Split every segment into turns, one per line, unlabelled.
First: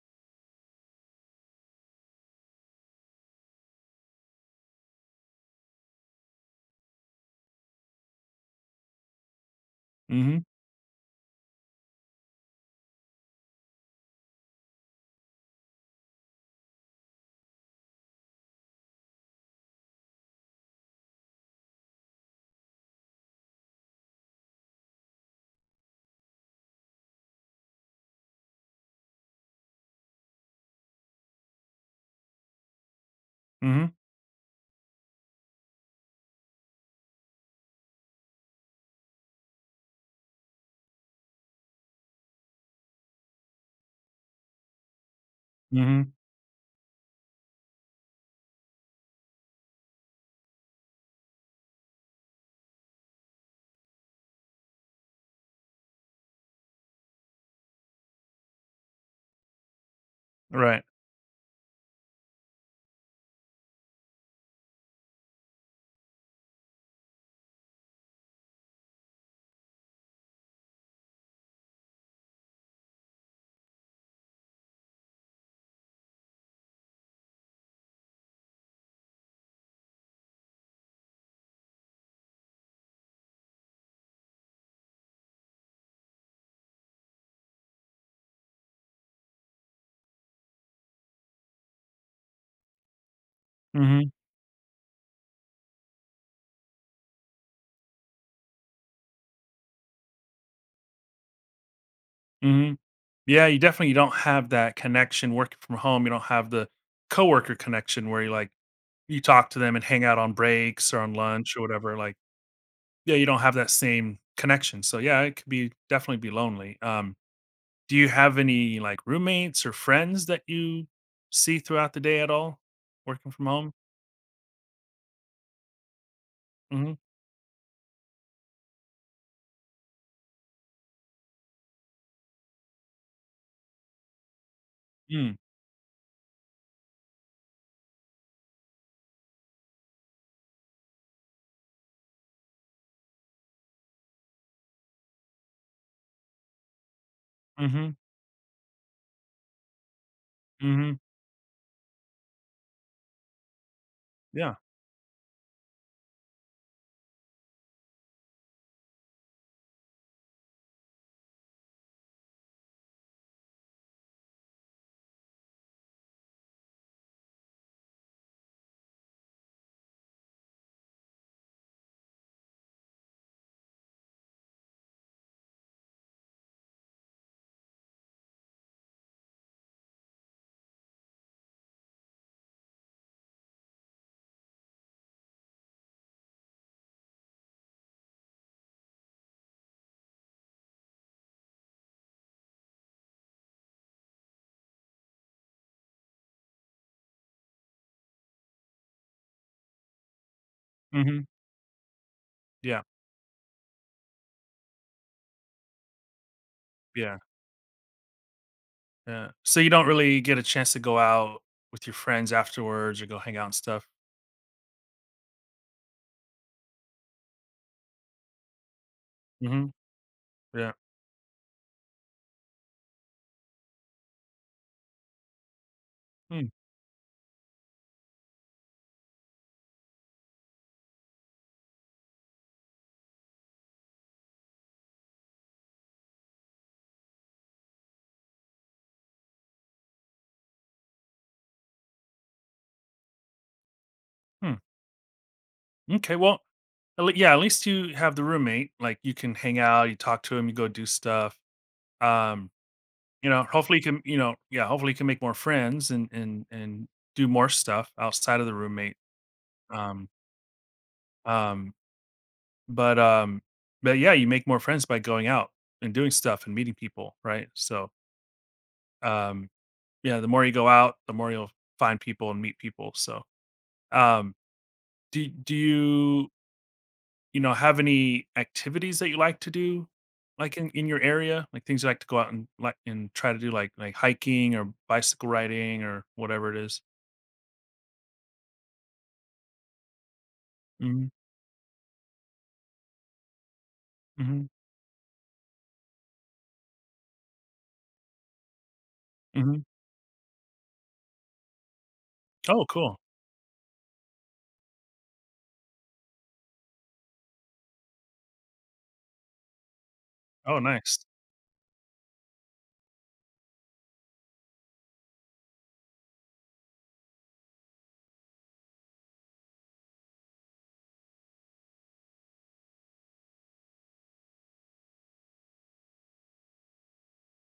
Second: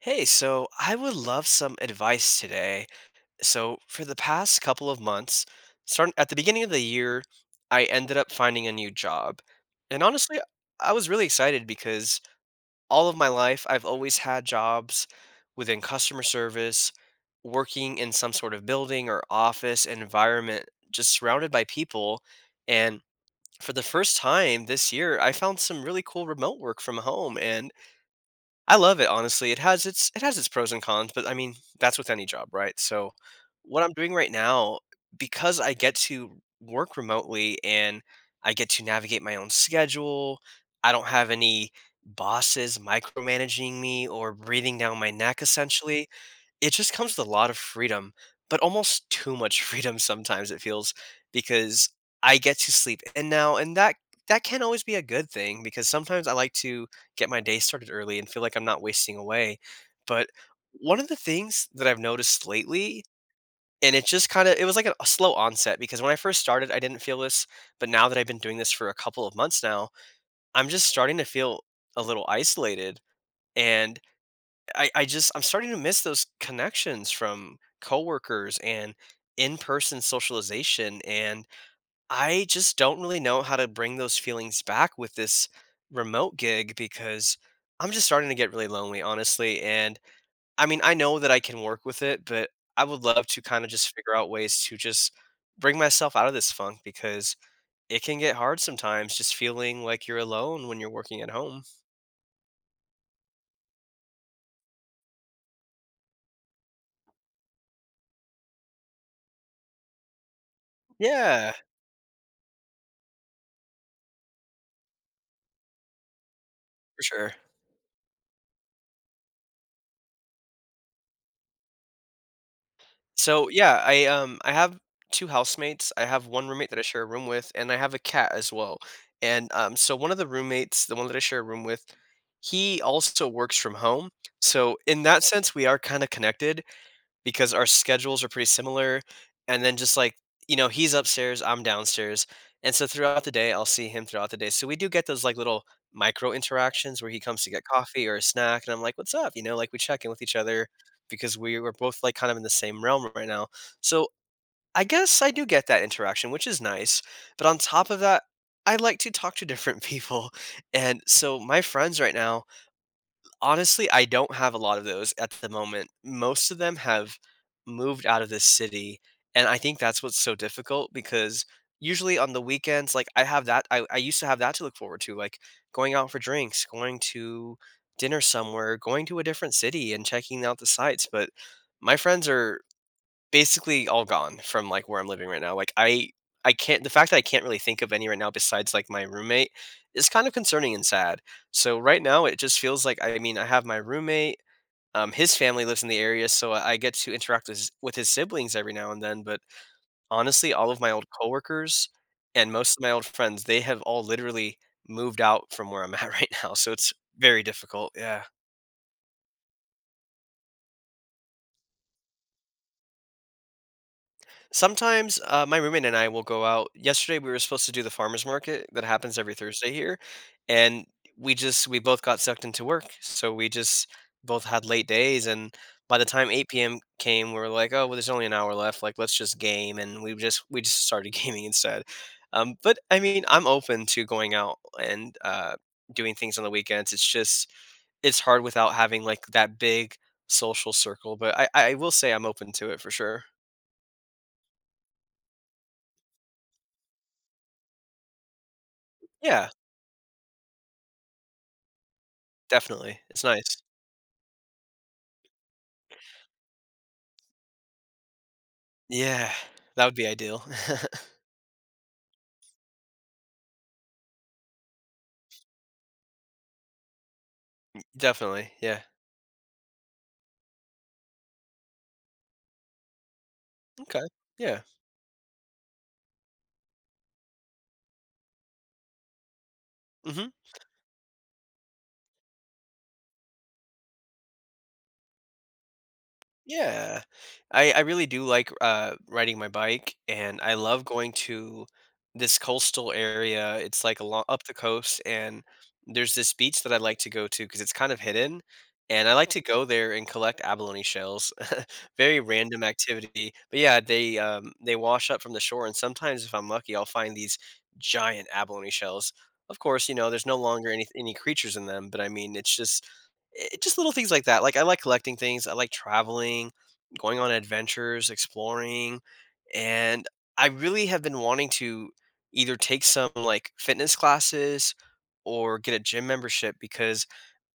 Hey, so I would love some advice today. So, for the past couple of months, starting at the beginning of the year, I ended up finding a new job. And honestly,
Mhm,
I was really excited because all of my life I've always had jobs within customer service, working in some sort of building or office environment, just surrounded by people. And for the first time this year, I found some really cool remote work from home, and I love it, honestly. It has its pros and cons, but I mean, that's with any job, right? So what
mhm,
I'm doing right now, because I get to work remotely and I get to navigate my own schedule, I don't have any bosses micromanaging me or breathing down my neck essentially.
mhm,
It just comes with a lot of freedom, but almost too much freedom sometimes it feels because I get to sleep in now, and that can always be a good thing because sometimes I like to get my day started early and feel like I'm not wasting away. But
right,
one of the things that I've noticed lately, and it just kind of it was like a slow onset because when I first started, I didn't feel this, but now that I've been doing this for a couple of months now, I'm just starting to feel a little isolated, and I just I'm starting to miss those connections from coworkers and in-person socialization, and I just don't really know how to bring those feelings back with this remote gig because I'm just starting to get really lonely honestly. And I mean I know that I can work with it, but I would love to kind of just
mhm,
figure out ways to just bring myself out of this funk because it can get hard sometimes just feeling like you're alone when you're working at home.
mhm. Yeah, you definitely don't have that connection working from home, you don't have the coworker connection where you, like, you talk to them and hang out on breaks or on
Yeah,
lunch or whatever, like yeah, you don't have that same connection, so, yeah, it could be definitely be lonely,
for sure.
do you have any, like, roommates or friends that you see throughout the day at all working from
So
home?
yeah, I have two housemates. I have one roommate that I
Mhm,
share a room with, and I have a cat as well. And so one of the roommates, the one that I share a room with, he also works from home. So in that
mm,
sense, we are kind of connected because our schedules are pretty similar. And then just like, you know, he's upstairs, I'm downstairs. And so throughout the day, I'll see him throughout the day. So we do get those like little micro interactions where he comes to get
mhm,
coffee or a snack. And I'm like, what's up? You know, like we check in with each other
mhm,
because we were both like kind of in the same realm right now. So
yeah,
I guess I do get that interaction, which is nice. But on top of that, I like to talk to different people. And so my friends right now, honestly, I don't have a lot of those at the moment. Most of them have moved out of this city, and I think that's what's so difficult because usually on the weekends, like I have that I used to have that to look forward to, like going out for drinks, going to dinner somewhere, going to a different city and checking out the sights. But my friends are basically all gone from, like, where I'm living right now. Like, I can't the fact that I can't really think of any right now besides, like, my roommate is kind of concerning and sad. So right now, it just feels like I mean, I have my roommate, his family lives in the area, so I get to interact with his siblings every now and then, but honestly, all of my old
mhm,
coworkers and most of
yeah,
my old friends, they have all literally moved out from where I'm at right now, so it's
yeah.
very difficult, yeah.
Yeah. So you don't really get a chance to go out with your friends afterwards or go hang out and stuff?
Sometimes, my roommate and I will go out. Yesterday, we were supposed to do the farmer's market that happens every
Mhm.
Thursday here,
Yeah.
and we both got sucked into work, so we just both had late days. And by the time
Hmm,
8 p.m. came, we were like, "Oh, well, there's only an hour left. Like, let's just game." And we just started gaming instead. But I mean, I'm open to going out and doing things on the weekends. It's just it's hard without having like that big social circle. But I will say I'm open to it for sure.
hmm. M'kay, well, at lea yeah, at least you have the roommate, like, you can
Yeah.
hang out, you talk to him, you go do stuff. Um,
Definitely, it's
you know,
nice.
hopefully you can you know yeah, hopefully you can make more friends and do more stuff outside of the roommate.
Yeah, that would be
Um
ideal.
um, but, um but, yeah, you make more friends by going out and doing stuff and meeting people, right? So,
Definitely, yeah.
um Yeah, the more you go out, the more you'll find people and meet people, so,
Okay,
um,
yeah,
do you, you know, have any activities that you like to do,
mhm.
like, in your area? Like, things you like to go out and, like and try to do, like hiking or bicycle riding or whatever it is?
Yeah. I really do like, riding my bike, and I love
Mhm,
going to this coastal area. It's, like, along up
mhm,
the coast, and there's this beach that I like to go to because it's kind of hidden, and I like to
mhm.
go there and collect abalone shells. Very random
Oh, cool.
activity, but, yeah, they wash up from the shore, and sometimes if I'm lucky, I'll find these giant abalone shells. Of course, you know, there's no
Oh,
longer any
nice.
any creatures in them, but, I mean, it's just eh, just little things like that. Like, I like collecting things. I like traveling, going on adventures, exploring, and I really have been wanting to either take some, like, fitness classes or get a gym membership because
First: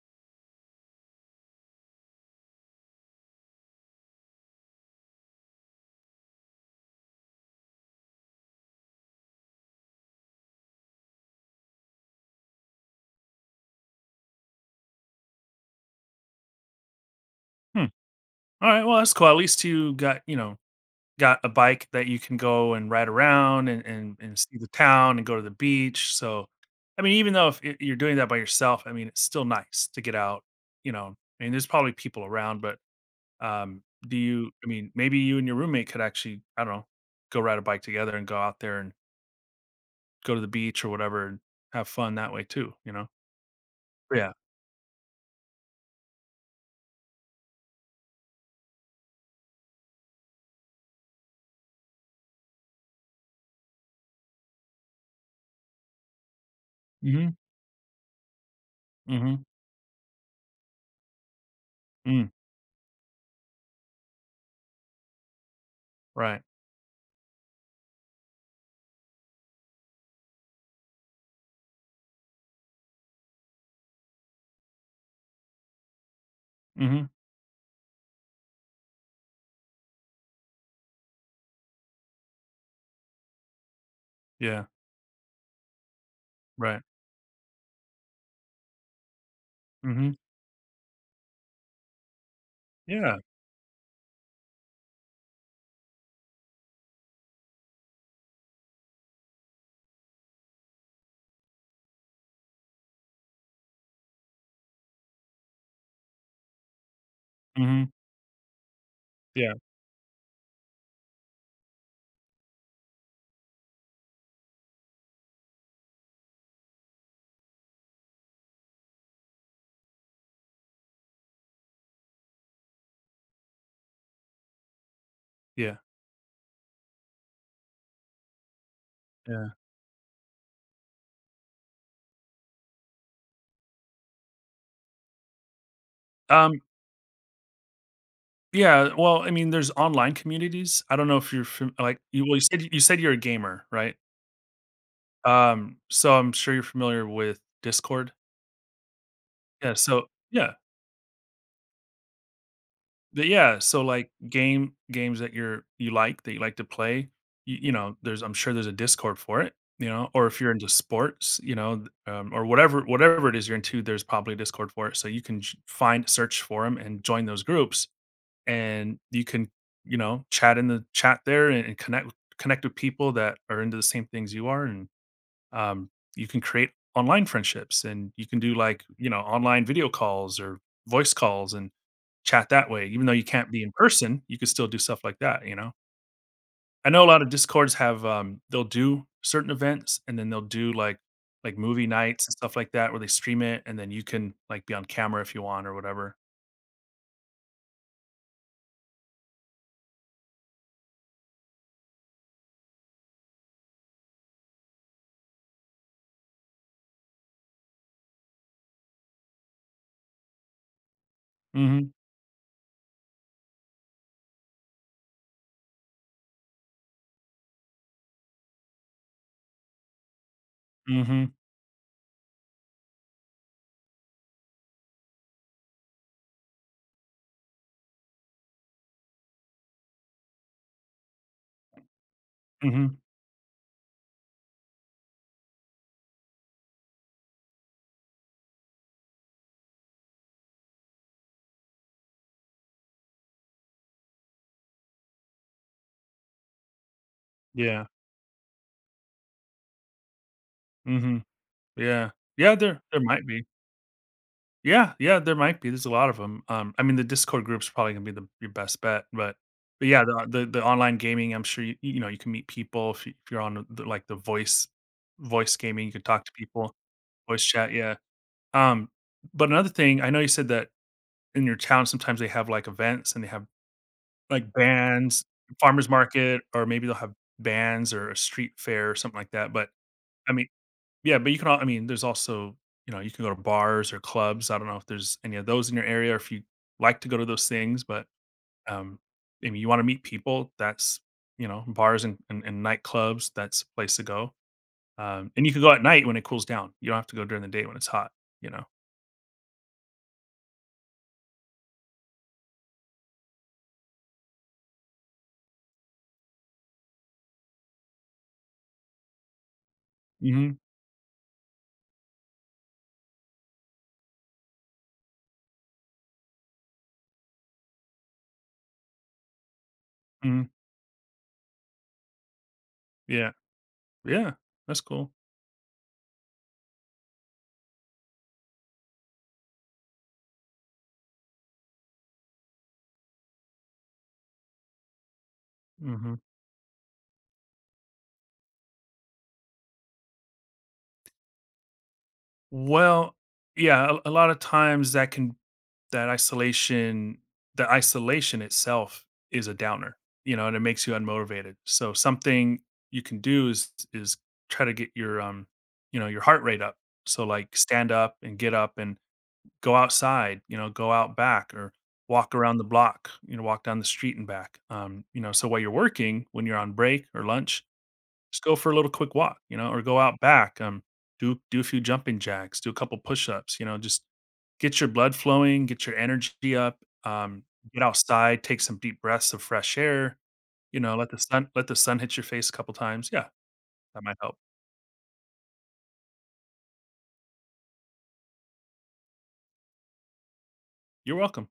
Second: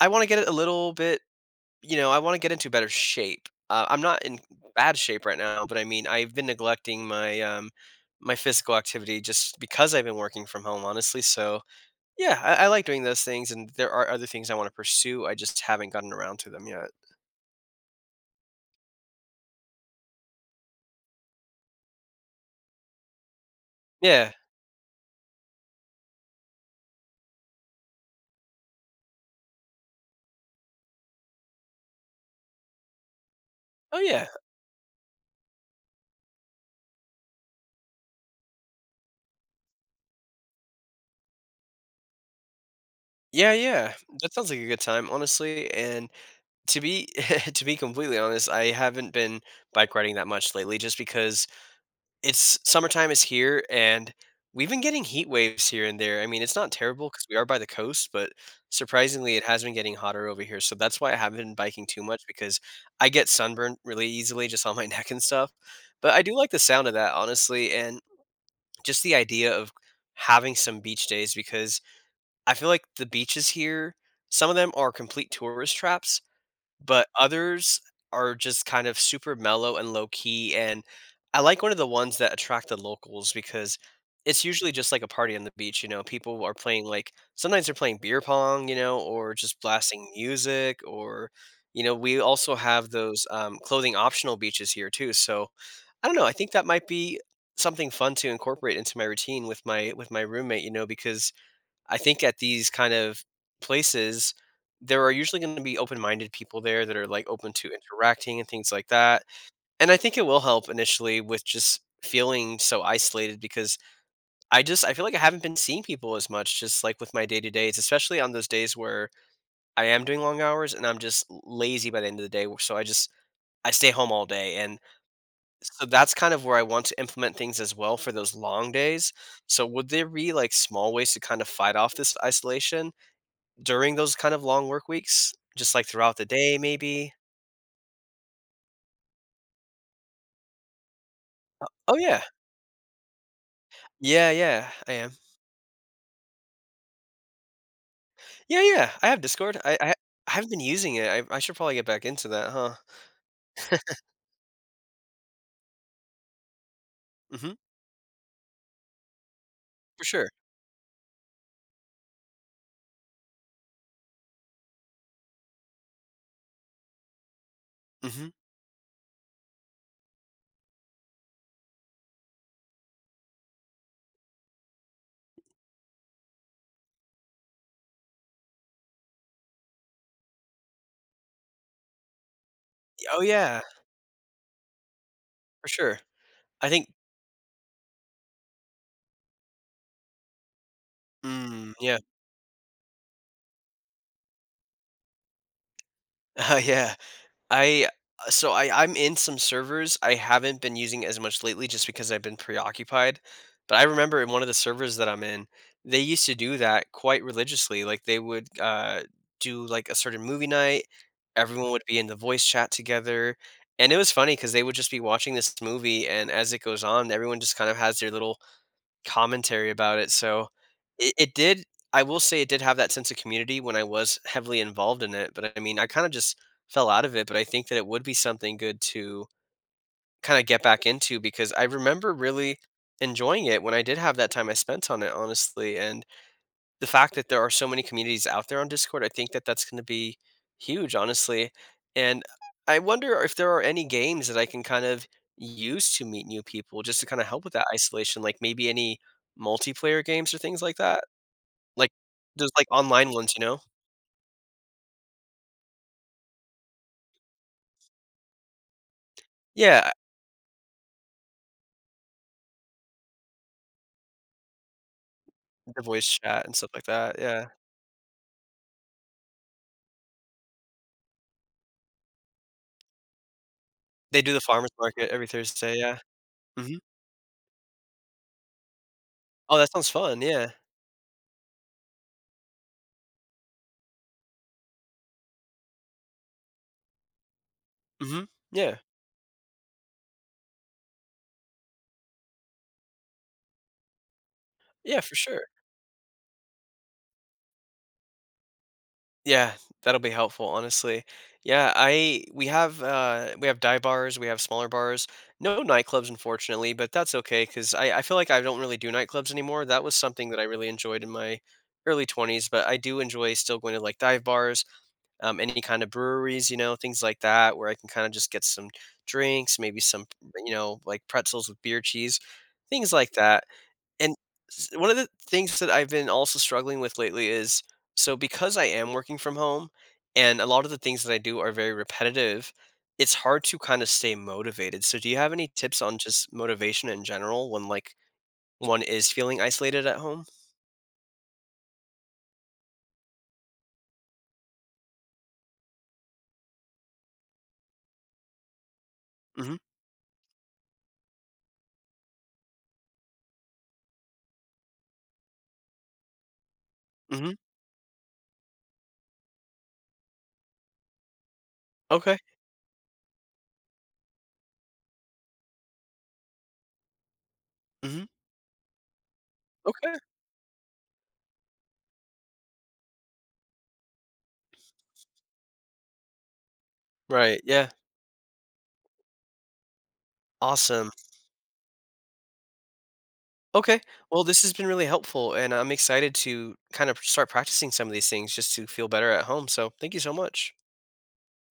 I wanna get a little bit you know, I wanna get into better shape. I'm not in bad shape right now, but I mean, I've been neglecting my, my physical activity just because I've been working from home, honestly, so yeah, I like doing those things, and there are other things I want to pursue. I just haven't gotten around to them yet.
Hmm. Alright, well, that's cool, at least you got, you know, got a bike that you can go and ride around and and
Yeah.
and see the town and go to the beach, so, I mean, even though if y you're doing that by yourself, I mean, it's still nice to get out, you know? I mean, there's probably people around, but, um,
Oh
do
yeah.
you I mean, maybe you and your roommate could actually, I don't know, go ride a bike together and go out there and go to the beach or whatever and have fun that way too, you know?
Yeah, yeah.
Yeah.
That sounds like a good time, honestly. And to be to be completely honest, I haven't been bike riding that much lately, just because it's summertime is here, and we've been getting heat waves here and there. I mean, it's not terrible because
Mhm.
we are by the coast, but surprisingly,
Mhm.
it has been getting hotter over here, so that's why I haven't been biking too much
Mm.
because I get sunburned really easily just on my neck and stuff. But I do
Right.
like the sound of that, honestly, and just the idea of having some beach days because I feel like the beaches here, some of them are complete tourist traps.
Mhm.
But others are just kind of super mellow and low key, and I like one of the ones that attract the locals because it's
Yeah.
usually just like a party on the beach, you know. People are
Right.
playing like sometimes they're playing beer pong, you know, or just blasting
Mhm.
music or you know, we also have
Yeah.
those clothing optional beaches here too. So I don't know. I think that might be something fun to incorporate into my routine with my roommate, you know, because I think at these kind of places, there are usually going to be open minded people there that are like open to
Mhm.
interacting and things like that.
Yeah.
And I think it will help initially with just feeling so isolated because I just I feel like I haven't been seeing people as much just like with my day to days, especially on those days where I am doing long hours and I'm just lazy by the end of the day. So I just I stay home all day. And
Yeah.
so that's kind of where I want to implement things as well for those long days.
Yeah.
So would there be like small ways to kind of fight off this isolation? During those kind of long work weeks, just, like, throughout the day
Um
maybe.
Yeah, well, I mean, there's online communities. I don't know if you're fam
Oh,
like,
yeah.
you well, you said you're a gamer, right?
Yeah, yeah, I am.
So I'm sure you're familiar with Discord.
Yeah, yeah, I have Discord.
Yeah, so
I haven't
yeah,
been using it. I should probably get back into that, huh?
but yeah, so, like, game games that you're you like, that you like to play,
Mhm,
you know, there's I'm sure there's a Discord for it, you
for
know, or
sure.
if you're into sports, you know, or whatever whatever it is you're into, there's probably a Discord for it, so you can j find search for them and join those groups.
Mhm.
And you can, you know, chat in the chat there and connect connect with people that are into the same things you are, and um, you can create online friendships, and you can do like you know online video calls or voice calls and chat that way. Even though
Oh,
you can't
yeah,
be in person, you can still do stuff like that. You
for
know,
sure. I think
I know a lot of discords have they'll do certain events, and then they'll do like
mm,
movie
yeah.
nights and stuff like that where they stream it and then you can like be on camera if you want or whatever.
Yeah. I so I'm in some servers. I haven't been using it as much lately just because I've been preoccupied, but I remember in one of the servers that I'm in, they used to do that quite religiously, like, they would, do, like, a certain movie night. Everyone would
Mhm.
be in the voice chat together, and it was funny because they would just be watching this movie, and as it goes on, everyone just kind of has their little commentary about it, so it
Mhm.
it did I will say it did have that sense of community when I was heavily involved in it, but I mean, I kinda just fell out of it, but I think that it would be something good to kinda get back into because I remember really
Mhm.
enjoying it when I did have that time I spent on it, honestly, and the fact that there are so many communities out there on Discord, I think that that's going to be huge, honestly. And I wonder if there are any games that I can kind of use to meet new people just to kind of help with that
Yeah.
isolation, like maybe any multiplayer games or things like that.
Mhm.
Like
Yeah.
those
Yeah,
like
there
online
might
ones,
be.
you know?
Yeah, yeah, there might be, there's a lot of them. I mean, the Discord group's probably gonna be the your best bet, but
Yeah,
yeah, the the online gaming, I'm sure you you know, you can meet people if you if you're on the, like, the voice voice
the
gaming, you can
voice
talk to
chat and stuff
people,
like that.
voice
Yeah.
chat, yeah. Um, but another thing, I know you said that in your town, sometimes they have, like, events and they have,
They do the
like,
farmers market
bands,
every Thursday,
farmers
yeah.
market, or
Mhm.
maybe they'll have bands or a street fair or something like that,
Oh,
but,
that sounds fun,
I mean
yeah.
yeah, but you can al I mean, there's also, you know, you can go to bars or clubs. I don't know if there's any of those in your area or if you like to go to those things, but,
Mhm. Yeah.
um, I mean, you wanna meet people, that's you know, bars and and nightclubs, that's a place to go.
Yeah, for
And
sure.
you can go at night when it cools down. You don't have to go during the day when it's hot, you know?
Yeah, that'll be helpful, honestly. Yeah, I we have dive bars, we have smaller bars. No nightclubs, unfortunately, but that's okay because I feel like I don't really do nightclubs anymore. That was something that I
Mhm,
really enjoyed in my early 20s, but I do enjoy still going to like dive bars, any kind of breweries, you know, things like that, where I can kind of just get some drinks, maybe some,
mhm,
you know, like pretzels with beer cheese, things like
yeah,
that. And
yeah,
s
that's
one of the
cool.
things that I've been also struggling with lately is so because I am working from home and a lot of the things that I do are very repetitive, it's hard to kind of stay motivated. So do you have any tips on
Mhm.
just motivation in general when, like, one is feeling isolated at home?
Well, yeah, a lot of times that can that isolation, the isolation itself is a
Mhm,
downer, you know, and it makes you unmotivated. So something you can do is try to get your you know, your heart rate up. So
mhm,
like stand up and get up and go outside, you know, go out back or
okay,
walk around the block, you know, walk down the street and back. You know, so while you're working, when you're on break or lunch,
mhm,
just go for a little quick walk, you know, or
okay.
go out back, do a few jumping jacks, do a couple push-ups, you know, just get your blood flowing, get your energy up,
Right,
um,
yeah,
get outside, take some deep breaths of fresh air, you
awesome.
know, let the sun hit your face a couple times. Yeah,
Okay,
that might
well,
help.
this has been really helpful, and I'm excited to kind of start practicing some of these things just to feel better at home, so thank you so much.
You're welcome.